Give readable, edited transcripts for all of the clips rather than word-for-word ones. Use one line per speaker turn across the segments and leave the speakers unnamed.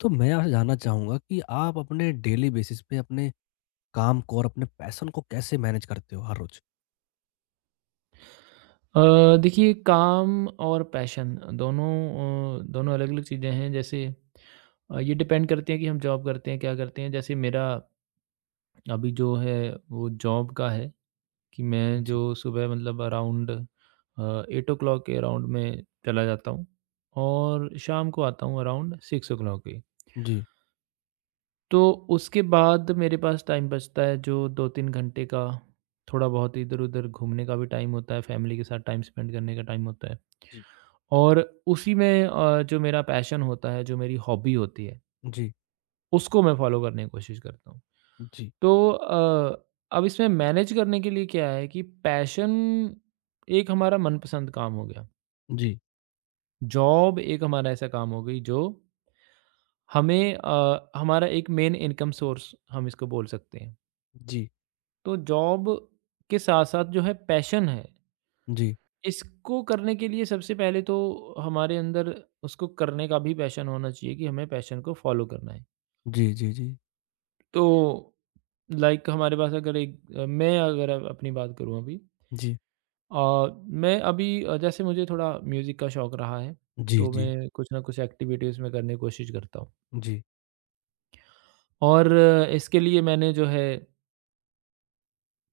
तो मैं आपसे जानना चाहूँगा कि आप अपने डेली बेसिस पे अपने काम को और अपने पैशन को कैसे मैनेज करते हो हर रोज?
देखिए काम और पैशन दोनों अ, दोनों अलग-अलग चीज़ें हैं जैसे ये डिपेंड करते हैं कि हम जॉब करते हैं, क्या करते हैं। जैसे मेरा अभी जो है वो जॉब का है कि मैं जो
जी,
सुबह मतलब अराउंड 8:00 के अराउंड में चला जाता हूँ और शाम को आता हूँ अराउंड 6:00 के।
जी,
तो उसके बाद मेरे पास टाइम बचता है जो 2-3 घंटे का थोड़ा बहुत इधर-उधर घूमने का भी टाइम होता है, फैमिली के साथ टाइम स्पेंड करने का टाइम होता है।
जी।
और उसी में जो मेरा पैशन होता है, जो मेरी हॉबी होती है,
जी,
उसको मैं फ़ॉलो करने की कोशिश करता हूँ।
जी,
तो अब इसमें मैनेज करने के लिए क्या है कि पैशन एक हमारा मनपसंद काम हो गया।
जी,
जॉब एक हमारा ऐसा काम हो गई जो हमारा एक मेन इनकम सोर्स हम इसको बोल सकते हैं।
जी,
तो जॉब के साथ-साथ जो है पैशन है,
जी,
इसको करने के लिए सबसे पहले तो हमारे अंदर उसको करने का भी पैशन होना चाहिए कि हमें पैशन को फ़ॉलो करना है।
जी, जी, जी,
तो लाइक हमारे पास अगर मैं अगर अब अपनी बात करूँ अभी
जी,
अ, मैं अभी जैसे मुझे थोड़ा म्यूज़िक का शौक रहा है,
जी,
तो
जी,
मैं कुछ ना कुछ एक्टिविटीज़ में करने की कोशिश करता हूँ
जी,
और इसके लिए मैंने जो है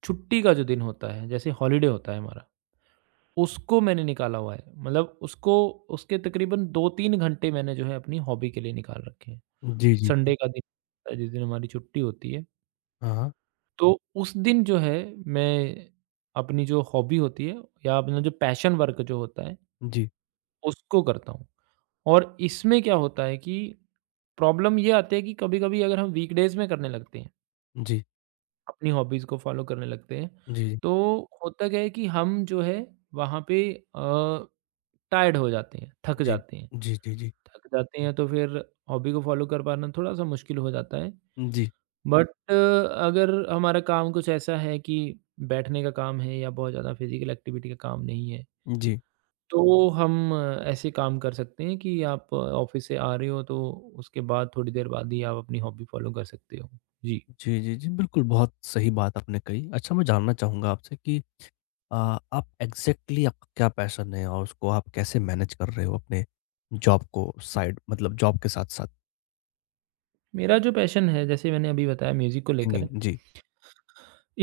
छुट्टी का जो दिन होता है, जैसे हॉलिडे होता है हमारा, उसको मैंने निकाला हुआ है। मतलब उसको उसके तकरीबन 2-3 घंटे मैंने जो है अपनी हॉबी के लिए निकाल रखे हैं।
जी, जी, जी,
संडे का दिन होता है, जिस दिन हमारी छुट्टी होती है
हाँ, हाँ,
तो उस दिन जो है मैं अपनी जो हॉबी होती है या अपना जो पैशन वर्क जो होता है
जी,
उसको करता हूँ। और इसमें क्या होता है कि प्रॉब्लम ये आती है कि कभी-कभी अगर हम वीकडेज़ में करने लगते हैं,
जी,
अपनी हॉबीज़ को फॉलो करने लगते हैं,
जी,
तो होता क्या है कि हम जो है वहाँ पे अ, टायर्ड हो जाते हैं, थक
जी,
जाते हैं।
जी, जी, जी,
थक जाते हैं तो फिर हॉबी को फॉलो कर पाना थोड़ा-सा मुश्किल हो जाता है।
जी,
बट अगर हमारा काम कुछ ऐसा है कि बैठने का काम है या बहुत ज़्यादा फिजिकल एक्टिविटी का काम नहीं है,
जी,
तो हम ऐसे काम कर सकते हैं कि आप ऑफिस से आ रहे हो तो उसके बाद थोड़ी देर बाद ही आप अपनी हॉबी फॉलो कर सकते हो। जी,
जी, जी, जी, बिल्कुल बहुत सही बात आपने कही। अच्छा मैं जानना चाहूँगा आपसे कि अ, आप एग्ज़ैक्टली आपका क्या पैशन है और उसको आप कैसे मैनेज कर रहे हो अपने जॉब को साइड मतलब जॉब के साथ-साथ
मेरा जो पैशन है जैसे मैंने अभी बताया म्यूज़िक को लेकर
सिंगिंग?
है।
जी,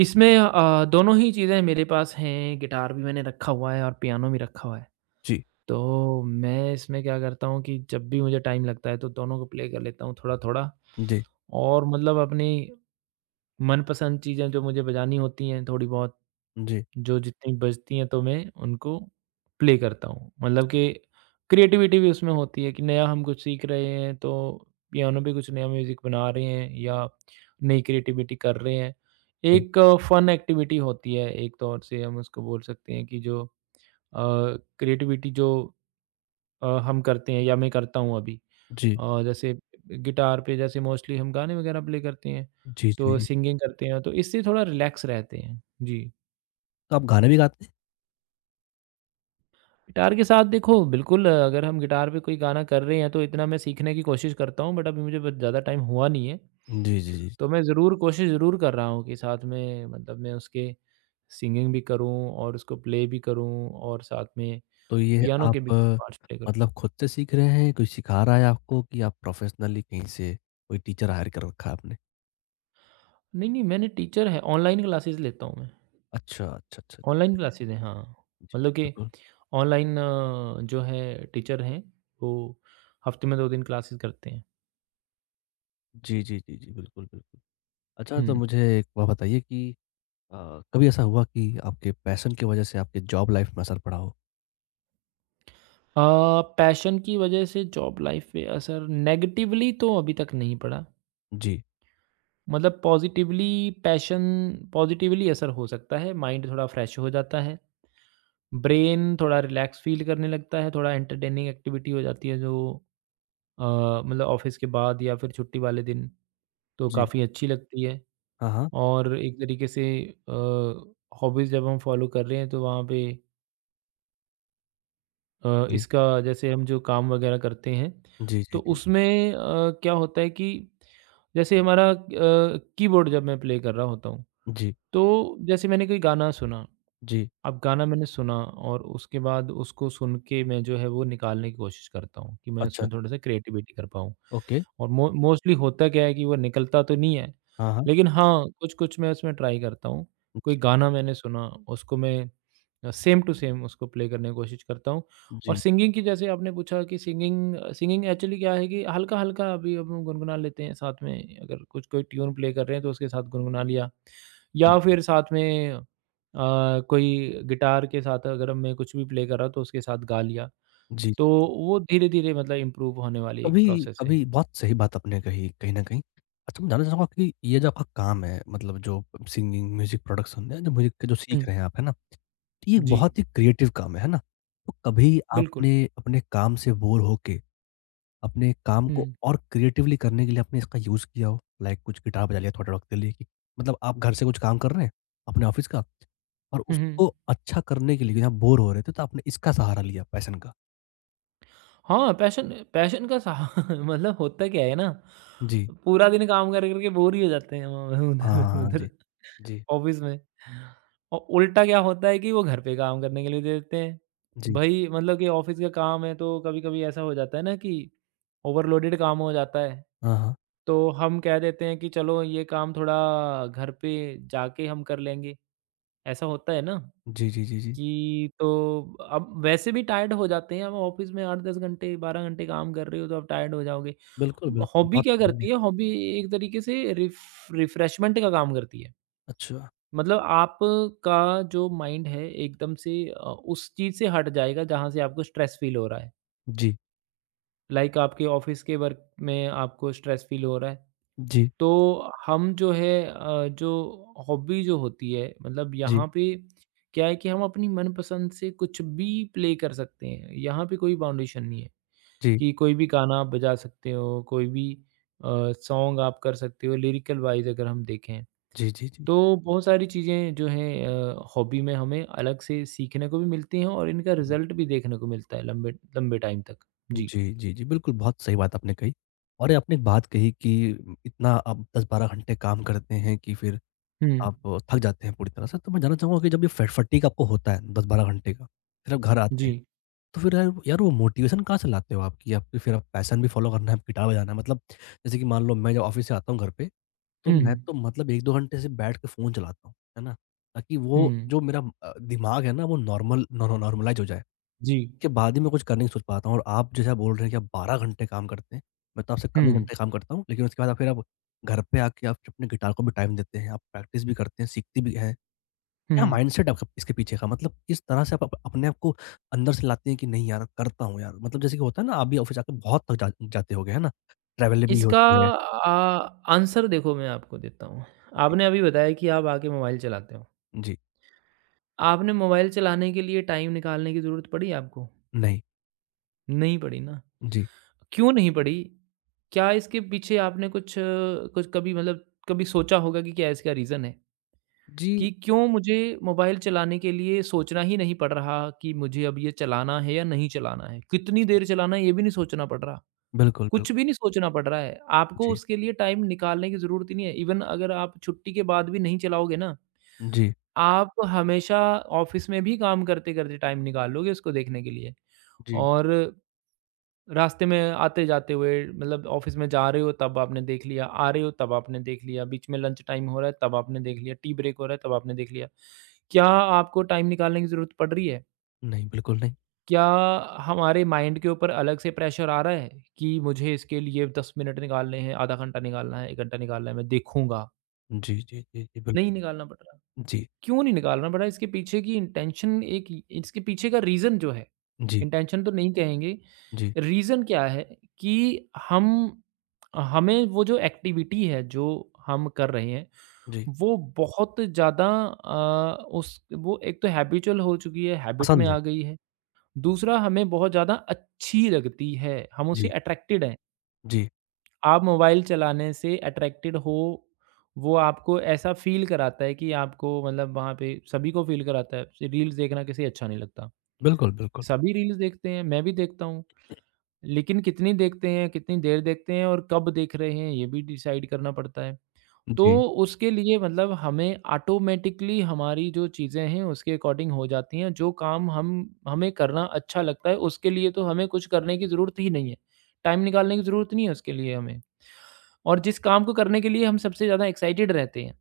इसमें दोनों ही चीज़ें मेरे पास हैं, गिटार भी मैंने रखा हुआ है और पियानो भी रखा हुआ है।
जी,
तो मैं इसमें क्या करता हूँ कि जब भी मुझे टाइम लगता है तो दोनों को प्ले कर लेता हूँ थोड़ा-थोड़ा
जी,
और मतलब अपनी मनपसंद चीज़ें जो मुझे बजानी होती हैं थोड़ी बहुत,
जी,
जो जितनी बजती हैं तो मैं उनको प्ले करता हूँ। मतलब कि क्रिएटिविटी भी उसमें होती है कि नया हम कुछ सीख रहे हैं तो पियानो पे कुछ नया म्यूज़िक बना रहे हैं या नई क्रिएटिविटी कर रहे हैं।
जी,
एक फ़न एक्टिविटी होती है एक तौर से हम उसको बोल सकते हैं कि जो क्रिएटिविटी जो हम करते हैं या मैं करता हूँ अभी।
जी,
और जैसे गिटार पे जैसे मोस्टली हम गाने वगैरह प्ले करते हैं,
जी, जी,
तो
जी।
सिंगिंग करते हैं, तो इससे थोड़ा रिलैक्स रहते हैं। जी,
तो आप गाने भी गाते
गिटार के साथ देखो बिल्कुल अगर हम गिटार पे कोई गाना कर रहे हैं, तो इतना मैं सीखने की कोशिश करता हूँ बट अभी मुझे ब ज़्यादा टाइम हुआ नहीं है।
हैं? जी, जी, जी।
तो मैं ज़रूर कोशिश ज़रूर कर रहा हूँ कि साथ में मतलब मैं उसके सिंगिंग भी करूँ और उसको प्ले भी करूँ और साथ में
तो ये
पियानो के भी
आप
कुछ पार्ट्स प्ले करूँ।
मतलब खुद से सीख रहे हैं, कोई सिखा रहा है आपको कि आप प्रोफ़ेशनली कहीं से कोई टीचर हायर कर रखा है आपने?
नहीं, मैंने टीचर है, ऑनलाइन क्लासेस लेता हूँ मैं।
अच्छा, अच्छा, अच्छा, जी,
ऑनलाइन
जी,
क्लासेज़ हैं, हाँ।
जी, जी, जी,
मतलब कि
बिल्कुल।
ऑनलाइन जो है टीचर हैं, वो हफ़्ते में 2 दिन क्लासेज़ करते हैं।
जी, जी, जी, जी, बिल्कुल, बिल्कुल। अच्छा तो
हुँ।
मुझे एक बात बताइए कि कभी ऐसा हुआ कि आपके पैशन की वज़ह से आपके जॉब लाइफ़ में असर पड़ा हो?
अ, पैशन की वज़ह से जॉब लाइफ़ पे असर नेगेटिवली तो अभी तक नहीं पड़ा।
जी,
मतलब पॉज़िटिवली पैशन पॉज़िटिवली असर हो सकता है, माइंड थोड़ा फ्रेश हो जाता है, ब्रेन थोड़ा रिलैक्स फ़ील करने लगता है, थोड़ा एंटरटेनिंग एक्टिविटी हो जाती है जो अ, मतलब ऑफ़िस के बाद या फिर छुट्टी वाले दिन तो
जी।
काफ़ी अच्छी लगती है।
हाँ, हाँ।
और एक तरीके से अ, हॉबीज़ जब हम फॉलो कर रहे हैं तो वहाँ पे
जी।
इसका जैसे हम जो काम वगैरह करते हैं
जी,
तो
जी, जी।
उसमें अ, क्या होता है कि जैसे हमारा कीबोर्ड जब मैं प्ले कर रहा होता हूँ
जी,
तो जैसे मैंने कोई गाना सुना
जी।
अब गाना मैंने सुना और उसके बाद उसको सुन के मैं जो है वो निकालने की कोशिश करता हूँ कि मैं
अच्छा,
उसमें थोड़ा-सा क्रिएटिविटी कर पाऊँ।
ओके।
और मो मोस्टली होता क्या है कि वो निकलता तो नहीं है,
हाँ, हाँ।
लेकिन हाँ, कुछ-कुछ मैं उसमें ट्राई करता हूँ। कोई
जी,
गाना मैंने सुना, उसको मैं सेम टू सेम उसको प्ले करने की कोशिश करता हूँ। और
जी,
सिंगिंग की जैसे आपने पूछा कि सिंगिंग सिंगिंग एक्चुअली क्या है कि हल्का-हल्का अभी अब हम गुनगुना लेते हैं साथ में, अगर कुछ कोई ट्यून प्ले कर रहे हैं तो उसके साथ गुनगुना लिया।
जी,
या फिर साथ में कोई गिटार के साथ अगर मैं कुछ भी प्ले कर रहा हूँ तो उसके साथ गा लिया,
जी।
तो वो धीरे-धीरे मतलब इम्प्रूव होने वाली एक
कभी
प्रोसेस है।
कभी बहुत सही बात आपने कही कहीं न कहीं। अच्छा मैं जानना चाहूँगा कि ये जो आपका काम है मतलब जो सिंगिंग, म्यूज़िक प्रोडक्शन या जो म्यूज़िक का जो
हुँ।
सीख रहे हैं आप, है ना? ये एक
जी,
बहुत ही क्रिएटिव काम है ना? तो कभी
बिल्कुल।
आपने अपने काम से बोर होके अपने काम को
हुँ,
और क्रिएटिवली करने के लिए आपने इसका यूज़ किया हो? लाइक कुछ गिटार बजा लिया थोड़े वक़्त के लिए कि मतलब आप घर से कुछ काम कर रहे हैं, अपने ऑफ़िस का और
हुँ, हुँ।
उसको अच्छा करने के लिए आप बोर हो रहे थे, तो आपने इसका सहारा लिया पैशन का।
हाँ, पैशन पैशन का सहा मतलब होता क्या है ना,
जी।
पूरा दिन काम कर कर के बोर ही हो जाते हैं हम
हाँ,
उधर
हाँ, हाँ।
उधर
जी। जी,
ऑफ़िस में। और उल्टा क्या होता है कि वो घर पे काम करने के लिए दे देते हैं।
जी।
भई मतलब कि ऑफ़िस का काम है तो कभी-कभी ऐसा हो जाता है ना कि ओवरलोडेड काम हो जाता है।
हाँ, हाँ।
तो हम कह देते हैं कि चलो ये काम थोड़ा घर पे जाके हम कर लेंगे, ऐसा होता है ना?
जी, जी, जी, जी।
कि तो अब वैसे भी टायर्ड हो जाते हैं, अब ऑफ़िस में 8-10 घंटे, 12 घंटे काम कर रहे हो तो आप टायर्ड हो जाओगे।
बिल्कुल, बिल्कुल।
हॉबी
बहुत
क्या करती
बढ़िया।
है? हॉबी एक तरीके से रिफ्रेशमेंट का काम करती है।
अच्छा।
मतलब आपका जो माइंड है एकदम से उस चीज़ से हट जाएगा जहाँ से आपको स्ट्रेस फ़ील हो रहा है।
जी,
लाइक आपके ऑफ़िस के वर्क में आपको स्ट्रेस फ़ील हो रहा है।
जी,
तो हम जो है जो हॉबी जो होती है मतलब
जी,
यहाँ पे क्या है कि हम अपनी मनपसंद से कुछ भी प्ले कर सकते हैं। यहाँ पे कोई बाउंडेशन नहीं है
जी,
कि कोई भी गाना आप बजा सकते हो, कोई भी अ, सॉन्ग आप कर सकते हो लिरिकल वाइज़ अगर हम देखें।
जी, जी, जी,
तो बहुत सारी चीज़ें जो हैं हॉबी में हमें अलग से सीखने को भी मिलती हैं और इनका
जी।
रिज़ल्ट भी देखने को मिलता है लंबे लंबे टाइम तक। जी।
जी, जी, जी। बिल्कुल, बहुत सही बात आपने कही और ये आपने एक बात कही कि इतना आप 10-12 घंटे काम करते हैं कि फिर
हुँ।
आप थक जाते हैं पूरी तरह से। तो मैं जानना चाहूँगा कि जब ये फ फटीग आपको होता है 10-12 घंटे का, फिर आप घर आते
जी।
हैं, तो फिर यार यार वो मोटिवेशन कहाँ से लाते हो आप कि आपकी फिर आप पैशन भी फ़ॉलो करना है, गिटार बजाना है? मतलब जैसे कि मान लो मैं जब ऑफ़िस से आता हूँ घर पे, तो
हुँ,
मैं
हुँ।
तो मतलब 1-2 घंटे सिर्फ़ बैठ के फ़ोन चलाता हूँ, है ना? ताकि वो
हुँ।
जो मेरा दिमाग है ना वो नॉर्मल नॉर्मलाइज़ हो जाए।
जी।
उसके बाद ही मैं कुछ करने की सोच पाता हूँ और आप जैसा बोल रहे हैं कि आप 12 घंटे काम करते हैं, मैं तो आपसे कम ही
हुँ।
घंटे काम करता हूँ। लेकिन उसके बाद आप फिर आप घर पे आके आप अपने गिटार को भी टाइम देते हैं, आप प्रैक्टिस भी करते हैं, सीखते भी हैं।
हुँ।
क्या माइंडसेट आपका इसके पीछे का मतलब किस तरह से आप अप अपने आप को अंदर से लाते हैं कि नहीं यार करता हूँ यार? मतलब जैसे कि होता है ना आप भी ऑफ़िस जाके बहुत थक जा जाते होंगे, है ना? ट्रैवलिंग भी
इसका
होती है।
आंसर देखो मैं आपको देता हूँ।
जी,
आपने अभी बताया कि आप आके मोबाइल चलाते हो।
जी,
आपने मोबाइल चलाने के लिए टाइम निकालने की ज़रूरत पड़ी आपको?
नहीं,
नहीं पड़ी ना।
जी,
क्यों नहीं पड़ी? क्या इसके पीछे आपने कुछ कुछ कभी मतलब कभी सोचा होगा कि क्या इसका रीज़न है?
जी,
कि क्यों मुझे मोबाइल चलाने के लिए सोचना ही नहीं पड़ रहा कि मुझे अब ये चलाना है या नहीं चलाना है? कितनी
जी।
देर चलाना है ये भी नहीं सोचना पड़ रहा।
बिल्कुल, बिल्कुल।
कुछ भी नहीं सोचना पड़ रहा है। आपको
जी,
उसके लिए टाइम निकालने की ज़रूरत ही नहीं है। इवन अगर आप छुट्टी के बाद भी नहीं चलाओगे ना,
जी,
आप हमेशा ऑफ़िस में भी काम करते-करते टाइम निकाल लोगे उसको देखने के लिए।
जी,
और रास्ते में आते-जाते हुए मतलब ऑफ़िस में जा रहे हो तब आपने देख लिया, आ रहे हो तब आपने देख लिया, बीच में लंच टाइम हो रहा है तब आपने देख लिया, टी ब्रेक हो रहा है तब आपने देख लिया। क्या आपको टाइम निकालने की ज़रूरत पड़ रही है?
नहीं, बिल्कुल नहीं।
क्या हमारे माइंड के ऊपर अलग से प्रेशर आ रहा है कि मुझे इसके लिए 10 मिनट निकालने हैं, आधा घंटा निकालना है, 1 घंटा निकालना है, मैं देखूँगा?
जी, जी, जी, जी,
नहीं
बिल्कुल।
निकालना पड़ रहा।
जी,
क्यों नहीं निकालना पड़ रहा? इसके पीछे की इंटेंशन एक इसके पीछे का रीज़न जो है,
जी,
इंटेंशन तो नहीं कहेंगे,
जी,
रीज़न क्या है कि हम हमें वो जो एक्टिविटी है, जो हम कर रहे हैं,
जी,
वो बहुत ज़्यादा उस वो एक तो हैबिचुअल हो चुकी है, हैबिट में
पसंद है।
आ गई है। दूसरा हमें बहुत ज़्यादा अच्छी लगती है, हम उससे
जी,
अट्रैक्टेड हैं।
जी,
आप मोबाइल चलाने से अट्रैक्टेड हो, वो आपको ऐसा फ़ील कराता है कि आपको मतलब वहाँ पे सभी को फ़ील कराता है, रील्स देखना किसे अच्छा नहीं लगता।
बिल्कुल, बिल्कुल।
सभी रील्स देखते हैं, मैं भी देखता हूँ, लेकिन कितनी देखते हैं, कितनी देर देखते हैं और कब देख रहे हैं, ये भी डिसाइड करना पड़ता है। तो
जी,
उसके लिए मतलब हमें ऑटोमेटिकली हमारी जो चीज़ें हैं उसके अकॉर्डिंग हो जाती हैं। जो काम हम हमें करना अच्छा लगता है उसके लिए तो हमें कुछ करने की ज़रूरत ही नहीं है। टाइम निकालने की ज़रूरत नहीं है उसके लिए हमें। और जिस काम को करने के लिए हम सबसे ज़्यादा एक्साइटेड रहते हैं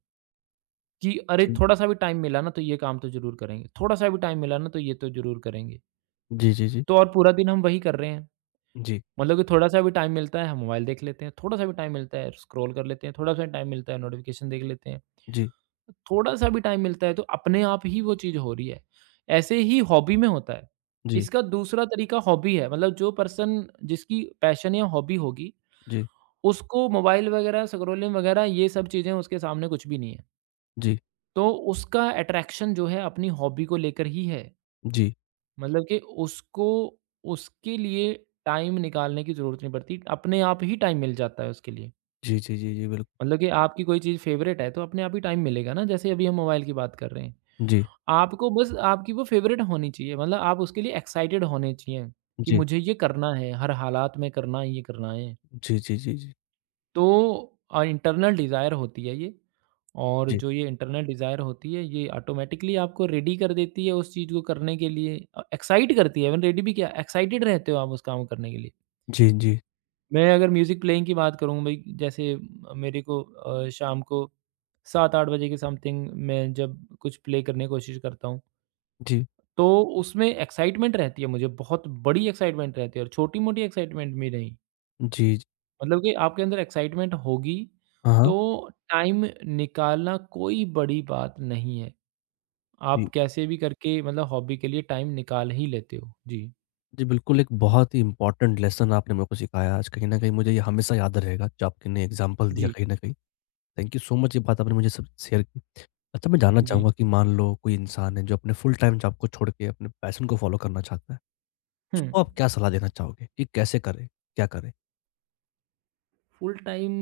कि अरे
जी,
थोड़ा-सा भी टाइम मिला ना तो ये काम तो ज़रूर करेंगे, थोड़ा-सा भी टाइम मिला ना तो ये तो ज़रूर करेंगे।
जी, जी, जी,
तो और पूरा दिन हम वही कर रहे हैं।
जी,
मतलब कि थोड़ा-सा भी टाइम मिलता है हम मोबाइल देख लेते हैं, थोड़ा-सा भी टाइम मिलता है स्क्रॉल कर लेते हैं, थोड़ा-सा टाइम मिलता है नोटिफ़िकेशन देख लेते हैं।
जी,
थोड़ा-सा भी टाइम मिलता है तो अपने आप ही वो चीज़ हो रही है। ऐसे ही हॉबी में होता है।
जी,
इसका दूसरा तरीका हॉबी है मतलब जो पर्सन जिसकी पैशन या हॉबी होगी,
जी,
उसको मोबाइल वगैरह, स्क्रोलिंग वगैरह ये सब चीज़ें उसके सामने कुछ भी नहीं है।
जी,
तो उसका अट्रैक्शन जो है अपनी हॉबी को लेकर ही है।
जी,
मतलब कि उसको उसके लिए टाइम निकालने की ज़रूरत नहीं पड़ती। अपने आप ही टाइम मिल जाता है उसके लिए।
जी, जी, जी, जी, बिल्कुल।
मतलब कि आपकी कोई चीज़ फ़ेवरेट है तो अपने आप ही टाइम मिलेगा ना, जैसे अभी हम मोबाइल की बात कर रहे हैं।
जी,
आपको बस आपकी वो फेवरेट होनी चाहिए मतलब आप उसके लिए एक्साइटेड होने चाहिए कि
जी,
मुझे ये करना है, हर हालात में करना है, ये करना है।
जी, जी, जी, जी, जी।
तो इंटरनल डिज़ायर होती है ये और
जी,
जो ये इंटरनल डिज़ायर होती है ये ऑटोमैटिकली आपको रेडी कर देती है उस चीज़ को करने के लिए एक्साइट करती है इवन रेडी भी क्या एक्साइटेड रहते हो आप उस काम को करने के लिए।
जी, जी,
मैं अगर म्यूज़िक प्लेइंग की बात करूँ भई जैसे मेरे को शाम को 7-8 बजे के समथिंग मैं जब कुछ प्ले करने की कोशिश करता हूँ।
जी,
तो उसमें एक्साइटमेंट रहती है मुझे, बहुत बड़ी एक्साइटमेंट रहती है और छोटी-मोटी एक्साइटमेंट भी नहीं।
जी, जी।
मतलब कि आपके अंदर एक्साइटमेंट होगी,
हाँ, हाँ।
तो टाइम निकालना कोई बड़ी बात नहीं है। आप
जी,
कैसे भी करके मतलब हॉबी के लिए टाइम निकाल ही लेते हो। जी,
जी, बिल्कुल एक बहुत ही इम्पोर्टेंट लेसन आपने मेरे को सिखाया आज, कहीं न कहीं मुझे ये हमेशा याद रहेगा, जो आपने एग्ज़ाम्पल दिया
जी,
कहीं न कहीं। थैंक यू सो मच ये बात आपने मुझे सब शेयर की। अच्छा मैं जानना
जी।
चाहूँगा कि मान लो कोई इंसान है जो अपने फुल टाइम जॉब को छोड़ के अपने पैशन को फ़ॉलो करना चाहता है,
हुँ।
उसको आप क्या सलाह देना चाहोगे कि कैसे करे? क्या करे?
Full time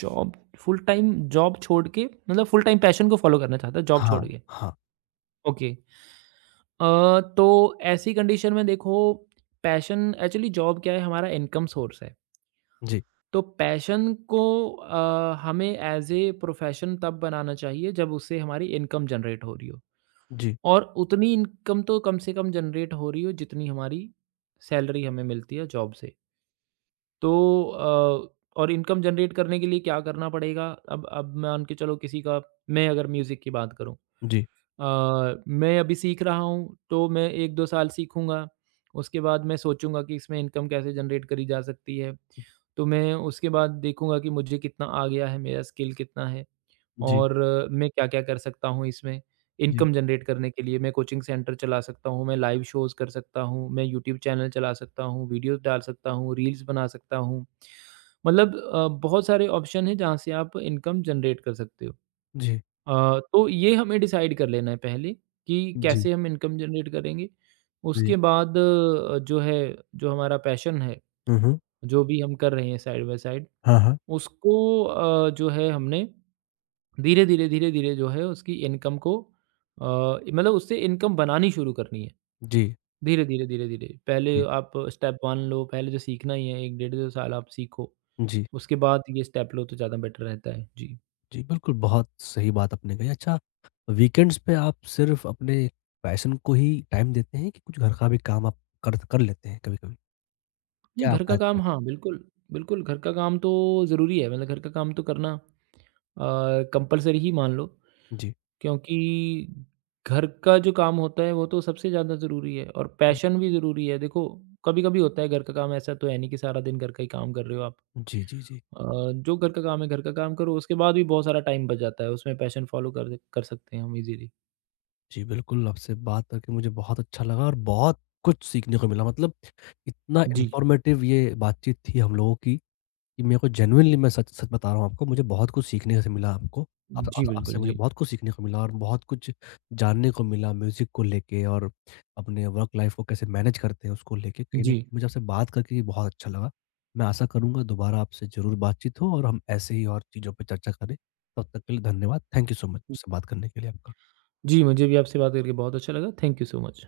job full time job छोड़ के मतलब फुल टाइम पैशन को फ़ॉलो करना चाहता है जॉब छोड़
हाँ,
के।
हाँ।
ओके। तो ऐसी कंडीशन में देखो पैशन एक्चुअली जॉब क्या है हमारा इनकम सोर्स है।
जी,
तो पैशन को हमें एज़ ए प्रोफेशन तब बनाना चाहिए जब उससे हमारी इनकम जनरेट हो रही हो
जी,
और उतनी इनकम तो कम से कम जनरेट हो रही हो जितनी हमारी सैलरी हमें मिलती है जॉब से। तो अ, और इनकम जनरेट करने के लिए क्या करना पड़ेगा अब मान के चलो किसी का मैं अगर म्यूज़िक की बात करूँ
जी,
मैं अभी सीख रहा हूँ, तो मैं 1-2 साल सीखूँगा, उसके बाद मैं सोचूँगा कि इसमें इनकम कैसे जनरेट करी जा सकती है। तो मैं उसके बाद देखूँगा कि मुझे कितना आ गया है, मेरा स्किल कितना है
जी,
और मैं क्या-क्या कर सकता हूँ इसमें
जी,
इनकम जनरेट करने के लिए। मैं कोचिंग सेंटर चला सकता हूँ, मैं लाइव शोज़ कर सकता हूँ, मैं यूट्यूब चैनल चला सकता हूँ, वीडियोज़ डाल सकता हूँ, रील्स बना सकता हूँ। मतलब बहुत सारे ऑप्शन हैं जहाँ से आप इनकम जनरेट कर सकते हो।
जी,
तो ये हमें डिसाइड कर लेना है पहले कि
जी,
कैसे हम इनकम जनरेट करेंगे।
जी।
उसके बाद जो है, जो हमारा पैशन है,
हुँ, हुँ।
जो भी हम कर रहे हैं साइड बाय साइड,
हाँ, हाँ।
उसको जो है हमने धीरे-धीरे, धीरे-धीरे जो है उसकी इनकम को अ, मतलब उससे इनकम बनानी शुरू करनी है।
जी,
धीरे-धीरे, धीरे-धीरे। पहले
जी,
आप स्टेप 1 लो, पहले जो सीखना ही है 1 डेढ़ 2 साल आप सीखो।
जी।
उसके बाद ये स्टेप लो तो ज़्यादा बेटर रहता है। जी।
जी, बिल्कुल, बहुत सही बात आपने कही। अच्छा, वीकेंड्स पे आप सिर्फ़ अपने पैशन को ही टाइम देते हैं कि कुछ घर का भी काम आप कर कर लेते हैं कभी-कभी?
नहीं,
क्या
घर
आपका
का
रहता
काम
है?
हाँ, बिल्कुल, बिल्कुल घर का काम तो ज़रूरी है, मतलब घर का काम तो करना कंपल्सरी ही मान लो
जी।
क्योंकि घर का जो काम होता है वो तो सबसे ज़्यादा ज़रूरी है और पैशन भी ज़रूरी है। देखो, कभी-कभी होता है घर का काम ऐसा तो है नहीं कि सारा दिन घर का ही काम कर रहे हो आप।
जी, जी, जी।
जो घर का काम है घर का काम करो, उसके बाद भी बहुत सारा टाइम बच जाता है, उसमें पैशन फ़ॉलो कर कर सकते हैं हम ईज़िली।
जी, बिल्कुल, आपसे बात करके मुझे बहुत अच्छा लगा और बहुत कुछ सीखने को मिला। मतलब इतना
जी,
इन्फॉर्मेटिव ये बातचीत थी हम लोगों की कि मेरे को जेनुइनली मैं सच सच बता रहा हूँ आपको मुझे बहुत कुछ सीखने से मिला आपको
जी
आप आपसे
बिल्कुल,
मुझे
जी।
बहुत कुछ सीखने को मिला और बहुत कुछ जानने को मिला म्यूज़िक को लेके और अपने वर्क लाइफ़ को कैसे मैनेज करते हैं उसको लेके। कहीं न कहीं
जी,
मुझे आपसे बात करके ये बहुत अच्छा लगा। मैं आशा करूँगा दोबारा आपसे ज़रूर बातचीत हो और हम ऐसे ही और चीज़ों पे चर्चा करें। तब तक के लिए धन्यवाद। थैंक यू सो मच मुझसे बात करने के लिए आपका।
जी मुझे भी आपसे बात करके बहुत अच्छा लगा। Thank you so much.